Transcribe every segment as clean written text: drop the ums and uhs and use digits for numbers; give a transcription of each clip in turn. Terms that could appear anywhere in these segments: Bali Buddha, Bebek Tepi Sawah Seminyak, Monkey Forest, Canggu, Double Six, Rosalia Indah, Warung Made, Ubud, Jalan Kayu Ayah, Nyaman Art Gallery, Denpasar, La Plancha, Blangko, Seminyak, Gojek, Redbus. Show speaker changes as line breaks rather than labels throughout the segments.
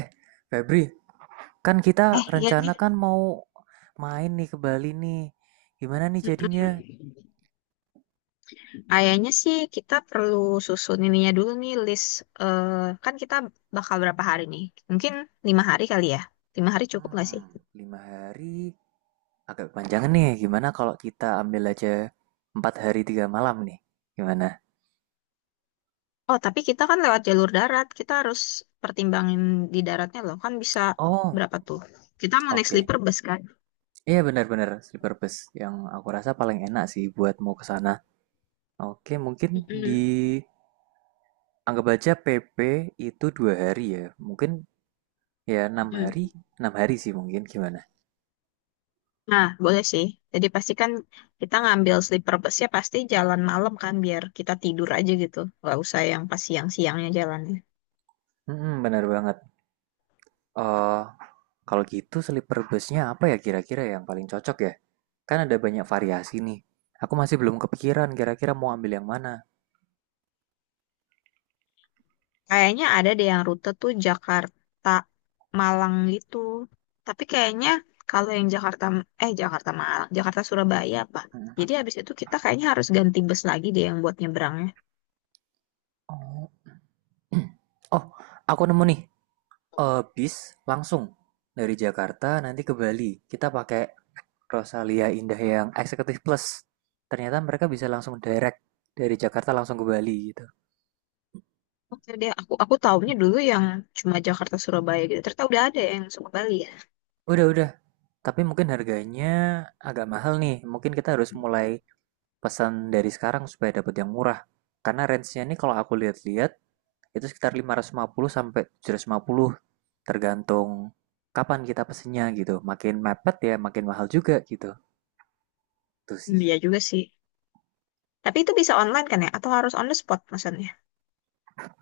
Eh, Febri, kan kita
Iya
rencana
nih.
kan mau main nih ke Bali nih. Gimana nih jadinya?
Mm-mm. Kayaknya sih kita perlu susun ininya dulu nih list. eh kan kita bakal berapa hari nih? Mungkin 5 hari kali ya. 5 hari cukup nggak sih?
Hmm, 5 hari agak panjang nih. Gimana kalau kita ambil aja 4 hari 3 malam nih? Gimana?
Oh, tapi kita kan lewat jalur darat. Kita harus pertimbangin di daratnya loh. Kan bisa
Oh,
berapa tuh? Kita mau naik
oke.
sleeper bus kan?
Iya benar-benar sleeper bus yang aku rasa paling enak sih buat mau ke sana. Oke, mungkin di
Mm-mm.
anggap aja PP itu 2 hari ya. Mungkin ya enam
Mm-mm.
hari, enam hari sih mungkin gimana?
Nah, boleh sih. Jadi pastikan kita ngambil sleeper busnya pasti jalan malam kan biar kita tidur aja gitu. Nggak usah yang pas siang-siangnya jalan.
Benar banget. Eh, Kalau gitu sleeper busnya apa ya kira-kira yang paling cocok ya? Kan ada banyak variasi nih. Aku masih belum kepikiran kira-kira mau ambil yang mana.
Kayaknya ada deh yang rute tuh Jakarta Malang gitu. Tapi kayaknya kalau yang Jakarta Malang, Jakarta Surabaya apa?
Hmm.
Jadi habis itu kita kayaknya harus ganti bus lagi deh yang buat nyebrangnya.
Oh, oh, aku nemu nih. Bis langsung dari Jakarta nanti ke Bali. Kita pakai Rosalia Indah yang Executive Plus. Ternyata mereka bisa langsung direct dari Jakarta langsung ke Bali gitu.
Oke deh, aku
Hmm.
taunya dulu yang cuma Jakarta Surabaya gitu. Ternyata udah ada yang suka Bali ya.
Udah, udah. Tapi mungkin harganya agak mahal nih. Mungkin kita harus mulai pesan dari sekarang supaya dapat yang murah. Karena range-nya ini kalau aku lihat-lihat itu sekitar 550 sampai 750 tergantung kapan kita pesennya gitu. Makin mepet ya makin mahal juga gitu. Tuh
Hmm,
sih.
iya juga sih. Tapi itu bisa online kan ya? Atau harus on the spot maksudnya?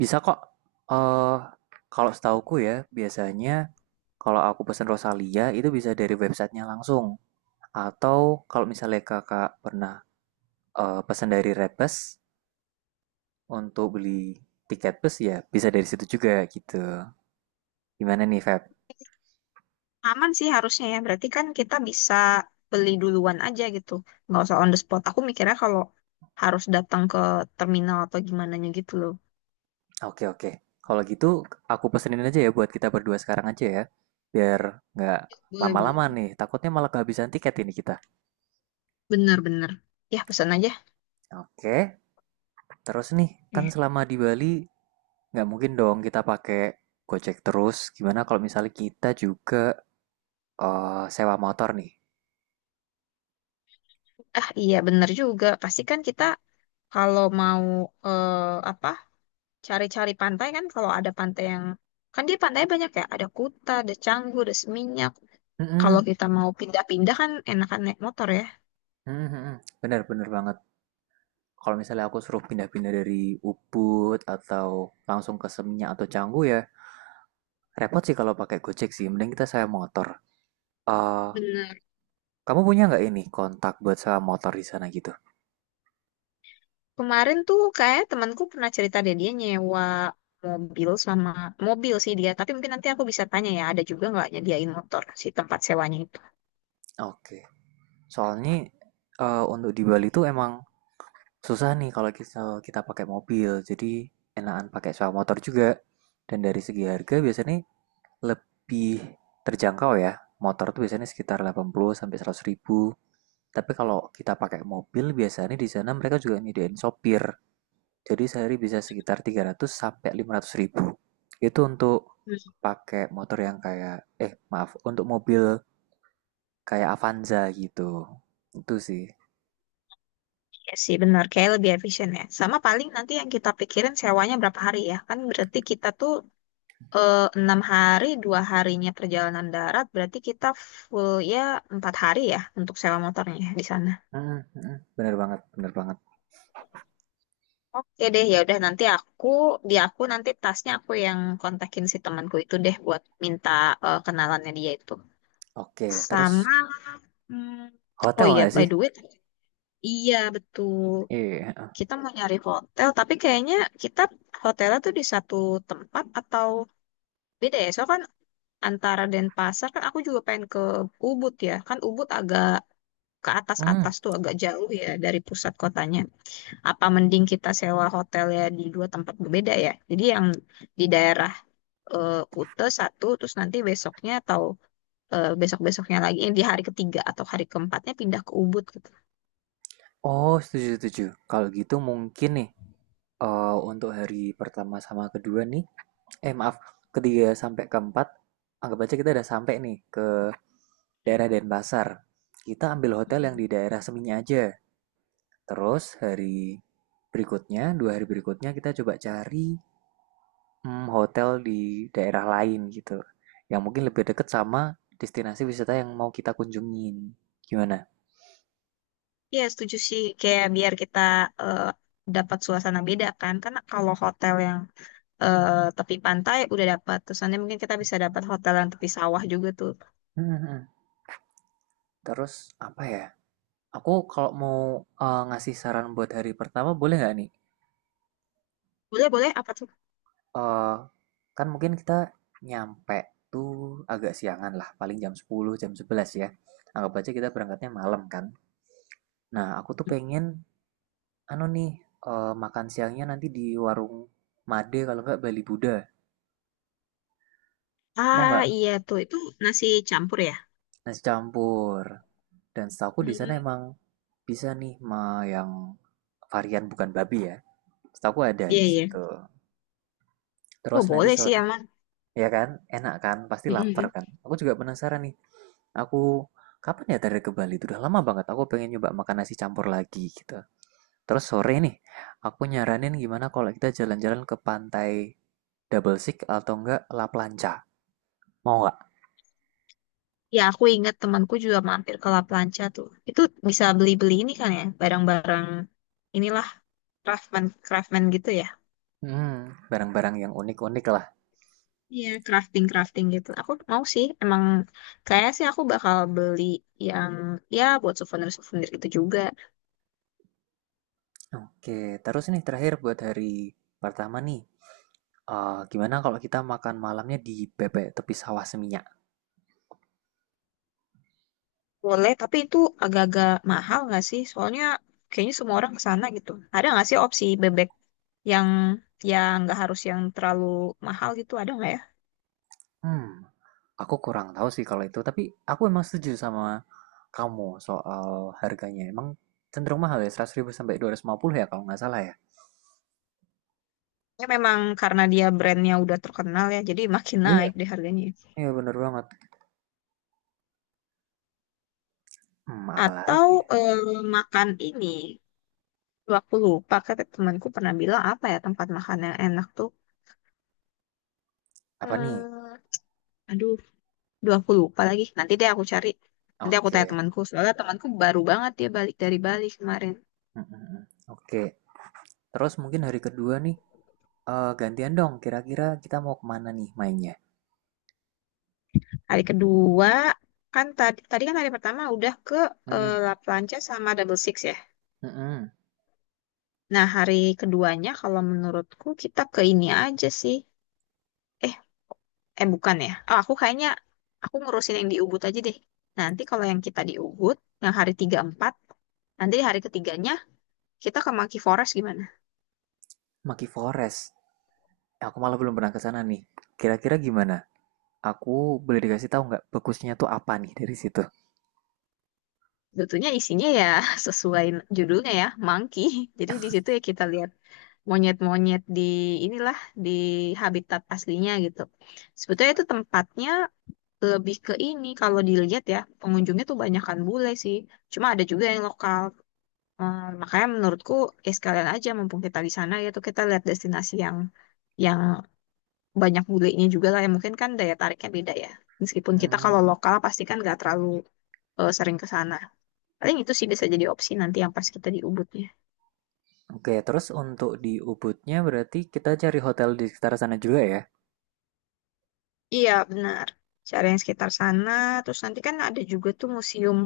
Bisa kok, eh kalau setauku ya biasanya kalau aku pesen Rosalia itu bisa dari websitenya langsung atau kalau misalnya kakak pernah pesan dari Redbus untuk beli tiket bus ya bisa dari situ juga gitu. Gimana nih Feb?
Aman sih harusnya ya. Berarti kan kita bisa beli duluan aja gitu. Nggak usah on the spot. Aku mikirnya kalau harus datang ke terminal atau gimana gitu loh.
Oke, oke. Kalau gitu aku pesenin aja ya buat kita berdua sekarang aja ya. Biar nggak
Boleh, boleh.
lama-lama nih. Takutnya malah kehabisan tiket ini kita.
Bener-bener. Ya, pesan aja.
Oke. Terus nih kan
Eh,
selama di Bali nggak mungkin dong kita pakai Gojek terus. Gimana kalau misalnya kita juga sewa motor nih?
Ah, iya bener juga. Pasti kan kita kalau mau eh, apa cari-cari pantai kan kalau ada pantai yang kan dia pantai banyak ya. Ada Kuta, ada Canggu, ada Seminyak. Kalau
Mm-mm.
kita mau pindah-pindah kan enakan naik motor ya.
Mm-mm, bener bener banget. Kalau misalnya aku suruh pindah-pindah dari Ubud atau langsung ke Seminyak atau Canggu ya repot sih kalau pakai Gojek sih. Mending kita sewa motor. Eh
Bener.
Kamu punya nggak ini kontak buat sewa motor di sana gitu?
Kemarin tuh kayak temanku pernah cerita deh dia nyewa mobil sama mobil sih dia. Tapi mungkin nanti aku bisa tanya ya, ada juga nggak nyediain motor si tempat sewanya itu.
Oke. Soalnya, untuk di Bali tuh emang susah nih kalau kita kita pakai mobil. Jadi enakan pakai sewa motor juga. Dan dari segi harga biasanya lebih terjangkau ya. Motor tuh biasanya sekitar 80 sampai 100 ribu. Tapi kalau kita pakai mobil biasanya di sana mereka juga nyediain sopir. Jadi sehari bisa sekitar 300 sampai 500 ribu. Itu untuk
Hmm.
pakai motor yang kayak, eh, maaf, untuk mobil kayak Avanza gitu. Itu sih.
Iya sih benar, kayak lebih efisien ya. Sama paling nanti yang kita pikirin sewanya berapa hari ya. Kan berarti kita tuh 6 hari, 2 harinya perjalanan darat, berarti kita full ya 4 hari ya untuk sewa motornya di sana.
Mm, mm, bener banget, bener banget.
Oke deh, ya udah nanti aku di aku nanti tasnya aku yang kontakin si temanku itu deh buat minta kenalannya dia itu.
Oke, terus
Sama hmm, oh
hotel
iya
nggak
by
sih?
the way, iya betul.
Iya.
Kita mau nyari hotel, tapi kayaknya kita hotelnya tuh di satu tempat atau beda ya? Soalnya kan antara Denpasar kan aku juga pengen ke Ubud ya. Kan Ubud agak ke
Hmm.
atas-atas tuh agak jauh ya dari pusat kotanya. Apa mending kita sewa hotel ya di dua tempat berbeda ya? Jadi yang di daerah Kute satu, terus nanti besoknya atau besok-besoknya lagi di hari ketiga atau hari keempatnya pindah ke Ubud gitu.
Oh, setuju, setuju. Kalau gitu mungkin nih, untuk hari pertama sama kedua nih, eh, maaf, ketiga sampai keempat, anggap aja kita udah sampai nih ke daerah Denpasar. Kita ambil hotel yang
mm
di daerah Seminya aja. Terus hari berikutnya, 2 hari berikutnya kita coba cari, hotel di daerah lain gitu. Yang mungkin lebih dekat sama destinasi wisata yang mau kita kunjungin. Gimana?
Iya setuju sih, kayak biar kita eh, dapat suasana beda kan, karena kalau hotel yang eh, tepi pantai udah dapat, terus nanti mungkin kita bisa dapat hotel yang tepi sawah juga tuh.
Hmm, Terus apa ya? Aku kalau mau, ngasih saran buat hari pertama boleh nggak nih?
Boleh, boleh. Apa tuh?
Eh, Kan mungkin kita nyampe tuh agak siangan lah, paling jam 10, jam 11 ya. Anggap aja kita berangkatnya malam kan. Nah, aku tuh pengen anu nih, makan siangnya nanti di warung Made kalau nggak Bali Buddha. Mau
Ah,
nggak?
iya tuh itu nasi campur ya?
Nasi campur. Dan setahu aku di sana
Hmm,
emang bisa nih ma yang varian bukan babi ya. Setahu aku ada
iya
di
iya.
situ.
Oh,
Terus nanti
boleh sih
sore,
aman.
ya kan? Enak kan? Pasti lapar kan? Aku juga penasaran nih. Aku kapan ya terakhir ke Bali? Itu udah lama banget. Aku pengen nyoba makan nasi campur lagi gitu. Terus sore nih, aku nyaranin gimana kalau kita jalan-jalan ke pantai Double Six atau enggak La Plancha. Mau nggak?
Ya, aku ingat temanku juga mampir ke La Plancha tuh. Itu bisa beli-beli ini kan ya, barang-barang inilah craftsman craftsman gitu ya.
Hmm, Barang-barang yang unik-unik lah.
Iya, crafting crafting gitu. Aku mau sih, emang kayak sih aku bakal beli yang ya buat souvenir souvenir gitu juga.
Oke, terus nih terakhir buat hari pertama nih. Gimana kalau kita makan malamnya di bebek tepi sawah seminyak?
Boleh, tapi itu agak-agak mahal nggak sih? Soalnya kayaknya semua orang ke sana gitu. Ada nggak sih opsi bebek yang yang nggak harus yang terlalu mahal gitu? Ada nggak ya?
Hmm, aku kurang tahu sih kalau itu, tapi aku emang setuju sama kamu soal harganya. Emang cenderung mahal ya, 100 ribu sampai 250 ya kalau nggak salah ya.
Ya memang karena dia brandnya udah terkenal ya, jadi makin
Iya,
naik deh harganya.
iya bener banget.
Atau
Apalagi ya?
eh, makan ini, tuh, aku lupa kata temanku pernah bilang apa ya tempat makan yang enak tuh.
Apa nih?
Hmm, aduh, duh aku lupa lagi. Nanti deh aku cari. Nanti aku tanya
Oke.
temanku. Soalnya temanku baru banget dia balik dari Bali kemarin.
Mm, mm, mm. Oke. Terus mungkin hari kedua nih, gantian dong, kira-kira kita mau kemana nih mainnya?
Hari kedua kan tadi tadi kan hari pertama udah ke
Mhm,
La Plancha sama Double Six ya.
mhm.
Nah, hari keduanya kalau menurutku kita ke ini aja sih. Eh. Eh, bukan ya. Oh, aku kayaknya aku ngurusin yang di Ubud aja deh. Nanti kalau yang kita di Ubud, yang hari tiga empat nanti di hari ketiganya kita ke Monkey Forest gimana?
Monkey Forest. Aku malah belum pernah ke sana nih. Kira-kira gimana? Aku boleh dikasih tahu nggak bagusnya tuh apa nih dari situ?
Tentunya isinya ya sesuai judulnya ya, monkey. Jadi di situ ya kita lihat monyet-monyet di inilah di habitat aslinya gitu. Sebetulnya itu tempatnya lebih ke ini kalau dilihat ya, pengunjungnya tuh banyakan bule sih. Cuma ada juga yang lokal. Makanya menurutku ya sekalian aja mumpung kita di sana ya tuh kita lihat destinasi yang banyak bulenya juga lah ya mungkin kan daya tariknya beda ya. Meskipun kita
Hmm,
kalau lokal pasti kan nggak terlalu sering ke sana. Paling itu sih bisa jadi opsi nanti yang pas kita di Ubudnya.
oke. Terus untuk di Ubudnya berarti kita cari hotel di sekitar sana juga ya?
Iya benar. Cari yang sekitar sana terus nanti kan ada juga tuh museum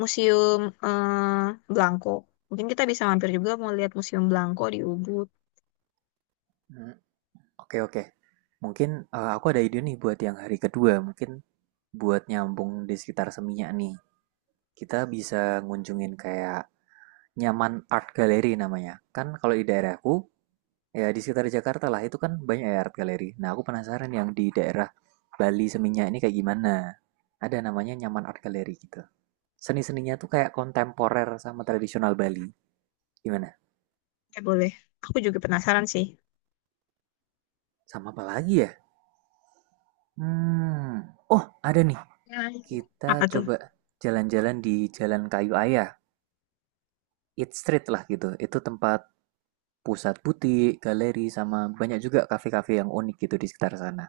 museum eh, Blangko. Mungkin kita bisa mampir juga mau lihat museum Blangko di Ubud.
Hmm, oke, oke. Mungkin, aku ada ide nih buat yang hari kedua. Mungkin buat nyambung di sekitar Seminyak nih. Kita bisa ngunjungin kayak Nyaman Art Gallery namanya. Kan kalau di daerahku, ya, di sekitar Jakarta lah, itu kan banyak ya art galeri. Nah, aku penasaran yang di daerah Bali Seminyak ini kayak gimana. Ada namanya Nyaman Art Gallery gitu. Seni-seninya tuh kayak kontemporer sama tradisional Bali. Gimana?
Ya, boleh. Aku juga penasaran sih.
Sama apa lagi ya? Hmm. Oh, ada nih.
Ya.
Kita
Apa tuh?
coba jalan-jalan di Jalan Kayu Ayah. Eat Street lah gitu. Itu tempat pusat butik, galeri, sama banyak juga kafe-kafe yang unik gitu di sekitar sana.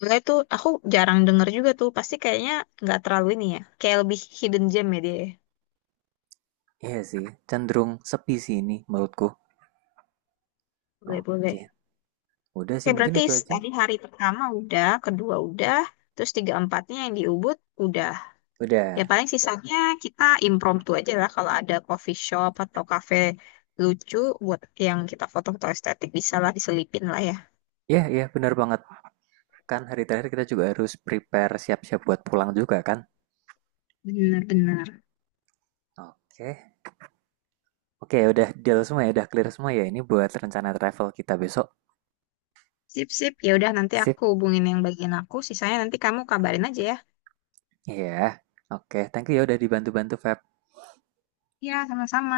Mulai tuh aku jarang denger juga tuh. Pasti kayaknya nggak terlalu ini ya. Kayak lebih hidden gem ya dia. Ya.
Iya sih, cenderung sepi sih ini menurutku.
Boleh,
Oke,
boleh.
udah
Oke,
sih, mungkin
berarti
itu aja.
tadi hari pertama udah, kedua udah, terus tiga empatnya yang di Ubud udah. Ya
Udah.
paling sisanya kita impromptu aja lah kalau ada coffee shop atau cafe lucu buat yang kita foto-foto estetik bisa lah diselipin lah ya.
Ya, ya, benar banget. Kan hari terakhir kita juga harus prepare siap-siap buat pulang juga kan?
Bener-bener.
Oke. Oke, udah deal semua ya, udah clear semua ya. Ini buat rencana travel kita besok.
Sip-sip. Ya udah nanti
Sip.
aku hubungin yang bagian aku, sisanya nanti kamu kabarin aja ya.
Iya. Oke, thank you ya udah dibantu-bantu Feb.
Ya, sama-sama.